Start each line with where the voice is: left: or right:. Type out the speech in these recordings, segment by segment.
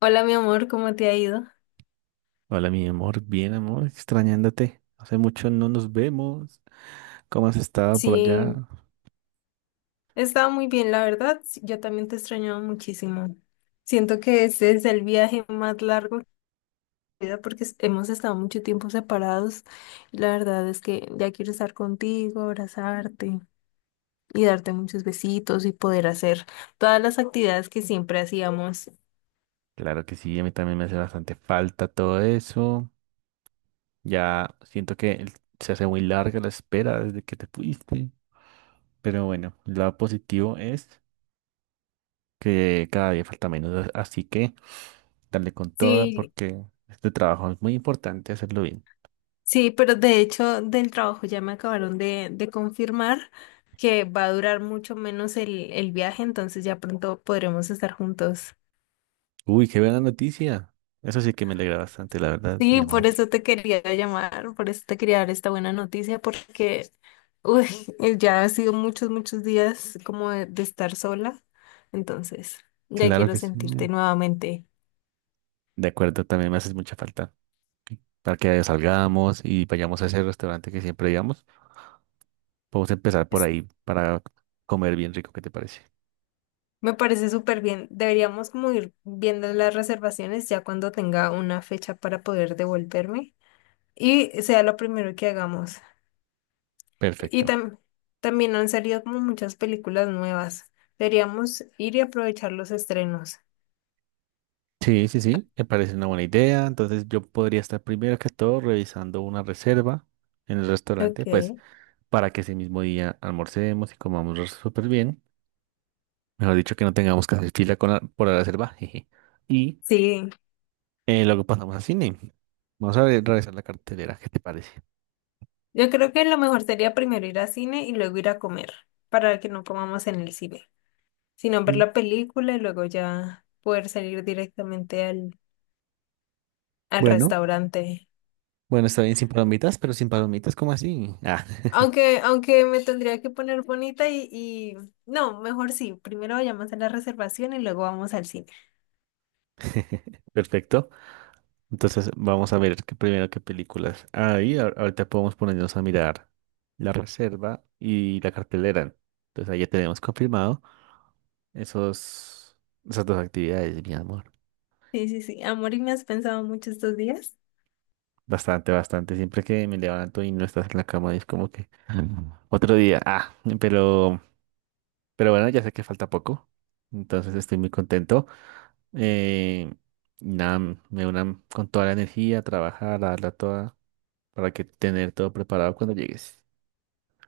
left: Hola, mi amor, ¿cómo te ha ido?
right: Hola, mi amor, bien, amor, extrañándote. Hace mucho no nos vemos. ¿Cómo has estado por
left: Sí,
right: allá?
left: he estado muy bien, la verdad. Sí, yo también te extrañaba muchísimo. Siento que este es el viaje más largo de mi vida porque hemos estado mucho tiempo separados. La verdad es que ya quiero estar contigo, abrazarte y darte muchos besitos y poder hacer todas las actividades que siempre hacíamos.
right: Claro que sí, a mí también me hace bastante falta todo eso. Ya siento que se hace muy larga la espera desde que te fuiste. Pero bueno, lo positivo es que cada día falta menos, así que dale con toda
left: Sí,
right: porque este trabajo es muy importante hacerlo bien.
left: sí, pero de hecho del trabajo ya me acabaron de confirmar que va a durar mucho menos el viaje, entonces ya pronto podremos estar juntos.
right: Uy, qué buena noticia. Eso sí que me alegra bastante, la verdad, mi
left: Sí,
right: amor.
left: por eso te quería llamar, por eso te quería dar esta buena noticia, porque uy, ya ha sido muchos, muchos días como de estar sola, entonces ya
right: Claro
left: quiero
right: que sí.
left: sentirte nuevamente.
right: De acuerdo, también me haces mucha falta. Para que salgamos y vayamos a ese restaurante que siempre íbamos. Podemos empezar por
left: Es-
right: ahí para comer bien rico, ¿qué te parece?
left: Me parece súper bien. Deberíamos como ir viendo las reservaciones ya cuando tenga una fecha para poder devolverme, y sea lo primero que hagamos. Y
right: Perfecto.
left: tam- También han salido como muchas películas nuevas. Deberíamos ir y aprovechar los estrenos.
right: Sí, sí, sí, me parece una buena idea. Entonces yo podría estar primero que todo revisando una reserva en el restaurante, pues
left: Ok.
right: para que ese mismo día almorcemos y comamos súper bien. Mejor dicho, que no tengamos que hacer fila con por la reserva. jeje. Y
left: Sí,
right: luego pasamos al cine. Vamos a revisar la cartelera, ¿qué te parece?
left: yo creo que lo mejor sería primero ir al cine y luego ir a comer, para que no comamos en el cine, sino ver
right: Mm.
left: la película y luego ya poder salir directamente al
right: Bueno.
left: restaurante.
right: Bueno, está bien sin palomitas, pero sin palomitas, ¿cómo así? Ah,
left: Aunque me tendría que poner bonita y no, mejor sí, primero vayamos a la reservación y luego vamos al cine.
right: perfecto. Entonces vamos a ver qué primero qué películas. Ahí ahorita podemos ponernos a mirar la reserva y la cartelera. Entonces ahí ya tenemos confirmado esos, esas dos actividades, mi amor.
left: Sí, sí, sí. Amor, ¿y me has pensado mucho estos días?
right: Bastante, bastante. Siempre que me levanto y no estás en la cama, es como que "Mm, otro día. Ah, pero, pero bueno, ya sé que falta poco. Entonces estoy muy contento. Eh, nada, me unan con toda la energía, trabajar, a darla toda, para que tener todo preparado cuando llegues.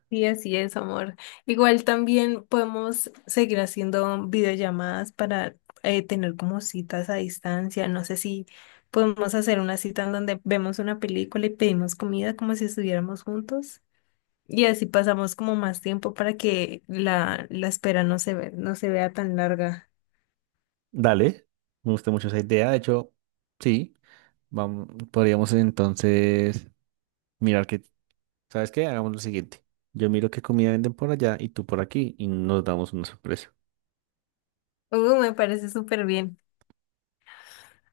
left: Sí, así es, amor. Igual también podemos seguir haciendo videollamadas para tener como citas a distancia. No sé si podemos hacer una cita en donde vemos una película y pedimos comida como si estuviéramos juntos. Y así pasamos como más tiempo para que la espera no se vea tan larga.
right: Dale, me gusta mucho esa idea. De hecho, sí, vamos, podríamos entonces mirar que, ¿sabes qué? Hagamos lo siguiente. Yo miro qué comida venden por allá y tú por aquí y nos damos una sorpresa.
left: Me parece súper bien.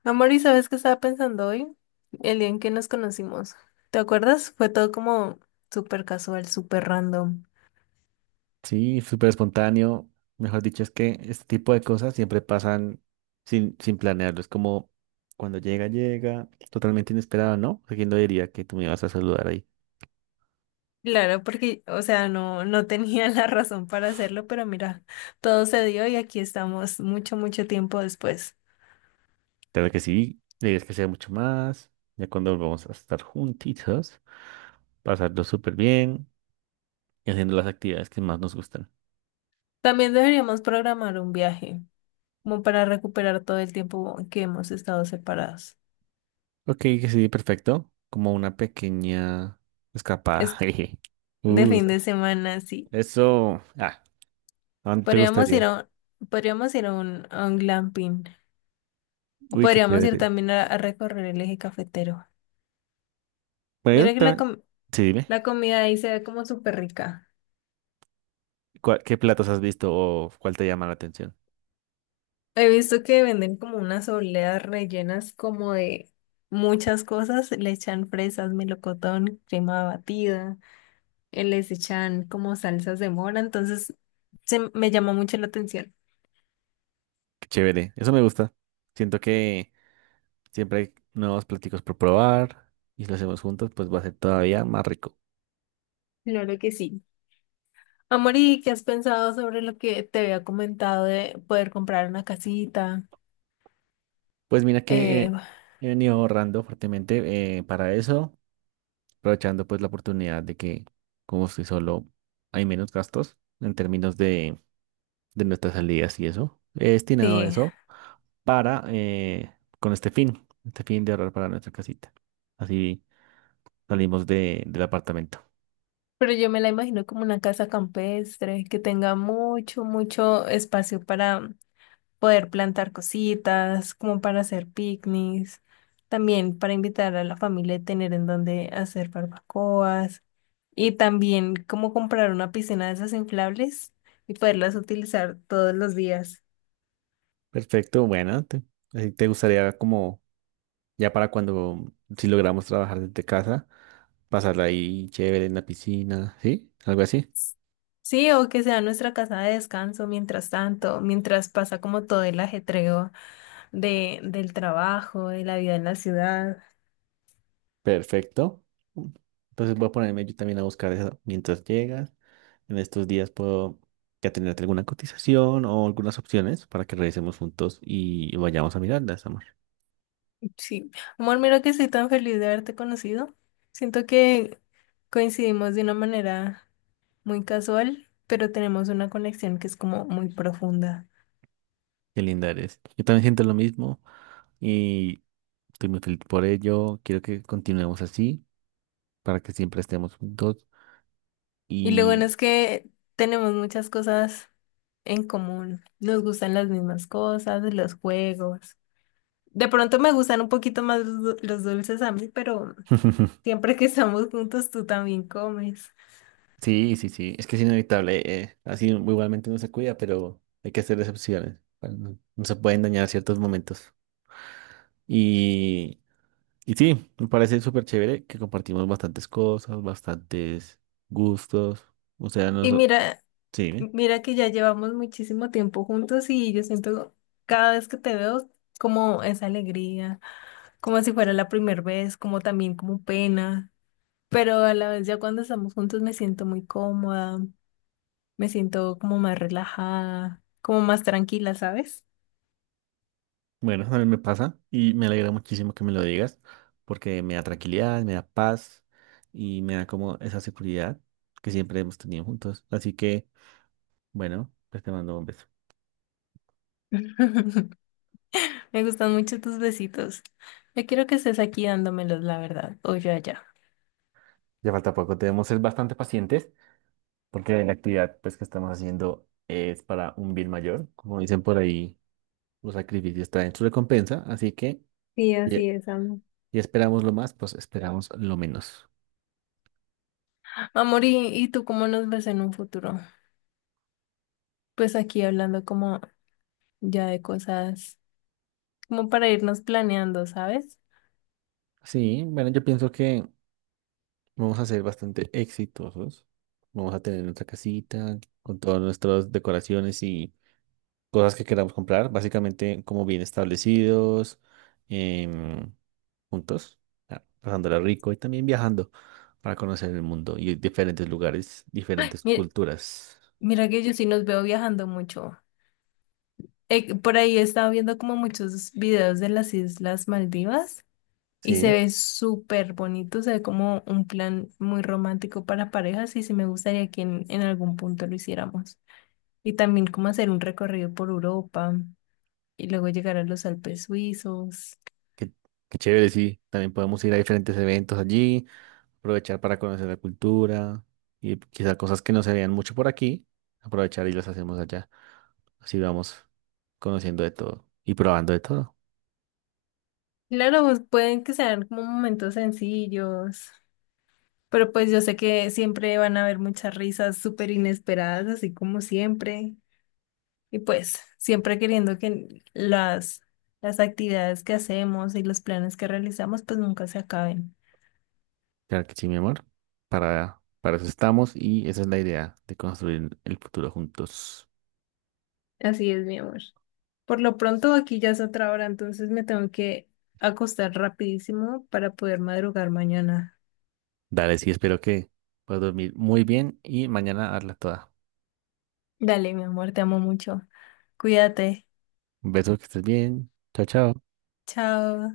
left: Amor, ¿y sabes qué estaba pensando hoy? El día en que nos conocimos. ¿Te acuerdas? Fue todo como súper casual, súper random.
right: Sí, súper espontáneo. Mejor dicho, es que este tipo de cosas siempre pasan sin planearlo. Es como cuando llega, llega, totalmente inesperado, ¿no? ¿A ¿Quién lo diría que tú me ibas a saludar ahí?
left: Claro, porque, o sea, no tenía la razón para hacerlo, pero mira, todo se dio y aquí estamos mucho, mucho tiempo después.
right: Claro que sí, debes que sea mucho más. Ya cuando volvamos a estar juntitos, pasarlo súper bien y haciendo las actividades que más nos gustan.
left: También deberíamos programar un viaje, como para recuperar todo el tiempo que hemos estado separados.
right: Ok, que sí, perfecto. Como una pequeña escapada.
left: Es que
right: Jeje.
left: de
right: Uh,
left: fin de semana, sí.
right: eso. Ah, ¿a dónde te
left: Podríamos ir
right: gustaría?
left: a, podríamos ir a a un glamping. O
right: Uy, qué
left: podríamos ir
right: chévere.
left: también a recorrer el eje cafetero.
right: Bueno, yo
left: Mira que
right: también. Sí, dime.
left: la comida ahí se ve como súper rica.
right: ¿Qué platos has visto o cuál te llama la atención?
left: He visto que venden como unas obleas rellenas como de muchas cosas. Le echan fresas, melocotón, crema batida, les echan como salsas de mora. Entonces, me llamó mucho la atención.
right: Qué chévere, eso me gusta. Siento que siempre hay nuevos platicos por probar y si lo hacemos juntos, pues va a ser todavía más rico.
left: Claro que sí. Amor, ¿y qué has pensado sobre lo que te había comentado de poder comprar una casita?
right: Pues mira que
left: Eh,
right: he venido ahorrando fuertemente para eso, aprovechando pues la oportunidad de que como estoy solo hay menos gastos en términos de nuestras salidas y eso. He destinado
left: sí,
right: eso para con este fin de ahorrar para nuestra casita. Así salimos del apartamento.
left: pero yo me la imagino como una casa campestre que tenga mucho, mucho espacio para poder plantar cositas, como para hacer picnics, también para invitar a la familia y tener en donde hacer barbacoas, y también como comprar una piscina de esas inflables y poderlas utilizar todos los días.
right: Perfecto, bueno, te, así te gustaría como ya para cuando si logramos trabajar desde casa, pasarla ahí chévere en la piscina, ¿sí? Algo así.
left: Sí, o que sea nuestra casa de descanso mientras tanto, mientras pasa como todo el ajetreo del trabajo, de la vida en la ciudad.
right: Perfecto. Entonces voy a ponerme yo también a buscar eso mientras llegas. En estos días puedo ya tenerte alguna cotización o algunas opciones para que revisemos juntos y vayamos a mirarlas, amor.
left: Sí, amor, mira que estoy tan feliz de haberte conocido. Siento que coincidimos de una manera muy casual, pero tenemos una conexión que es como muy profunda.
right: Qué linda eres. Yo también siento lo mismo y estoy muy feliz por ello. Quiero que continuemos así para que siempre estemos juntos.
left: Y lo bueno es que tenemos muchas cosas en común. Nos gustan las mismas cosas, los juegos. De pronto me gustan un poquito más los dulces a mí, pero siempre que estamos juntos tú también comes.
right: Sí, sí, sí. Es que es inevitable. Así igualmente uno se cuida, pero hay que hacer excepciones. Para no, no se pueden dañar ciertos momentos. Y, y sí, me parece súper chévere que compartimos bastantes cosas, bastantes gustos. O sea,
left: Y
right: nosotros...
left: mira,
right: Sí, ¿eh?
left: mira que ya llevamos muchísimo tiempo juntos y yo siento cada vez que te veo como esa alegría, como si fuera la primera vez, como también como pena. Pero a la vez ya cuando estamos juntos me siento muy cómoda, me siento como más relajada, como más tranquila, ¿sabes?
right: Bueno, a mí me pasa y me alegra muchísimo que me lo digas porque me da tranquilidad, me da paz y me da como esa seguridad que siempre hemos tenido juntos. Así que, bueno, pues te mando un beso.
left: Me gustan mucho tus besitos. Yo quiero que estés aquí dándomelos, la verdad, o yo allá.
right: Ya falta poco, debemos ser bastante pacientes porque la actividad pues, que estamos haciendo es para un bien mayor. Como dicen por ahí, los sacrificios traen su recompensa, así que
left: Sí,
right: y,
left: así es,
right: y
left: amor.
right: esperamos lo más, pues esperamos lo menos.
left: Amor, ¿ y tú cómo nos ves en un futuro? Pues aquí hablando como ya de cosas, como para irnos planeando, ¿sabes?
right: Sí, bueno, yo pienso que vamos a ser bastante exitosos. Vamos a tener nuestra casita con todas nuestras decoraciones y cosas que queramos comprar, básicamente como bien establecidos, em, juntos, ah, pasándola rico y también viajando para conocer el mundo y diferentes lugares, diferentes
left: Mira,
right: culturas.
left: mira que yo sí nos veo viajando mucho. Por ahí he estado viendo como muchos videos de las Islas Maldivas. Y se
right: Sí,
left: ve súper bonito, se ve como un plan muy romántico para parejas y sí me gustaría que en algún punto lo hiciéramos. Y también como hacer un recorrido por Europa y luego llegar a los Alpes suizos.
right: qué, qué chévere, sí. También podemos ir a diferentes eventos allí, aprovechar para conocer la cultura y quizá cosas que no se vean mucho por aquí, aprovechar y las hacemos allá. Así vamos conociendo de todo y probando de todo.
left: Claro, pues, pueden que sean como momentos sencillos, pero pues yo sé que siempre van a haber muchas risas súper inesperadas, así como siempre. Y pues siempre queriendo que las actividades que hacemos y los planes que realizamos pues nunca se acaben.
right: Claro que sí, mi amor. Para eso estamos y esa es la idea de construir el futuro juntos.
left: Así es, mi amor. Por lo pronto aquí ya es otra hora, entonces me tengo que acostar rapidísimo para poder madrugar mañana.
right: Dale, sí, espero que puedas dormir muy bien y mañana hazla toda.
left: Dale, mi amor, te amo mucho. Cuídate.
right: Un beso, que estés bien. Chao, chao.
left: Chao.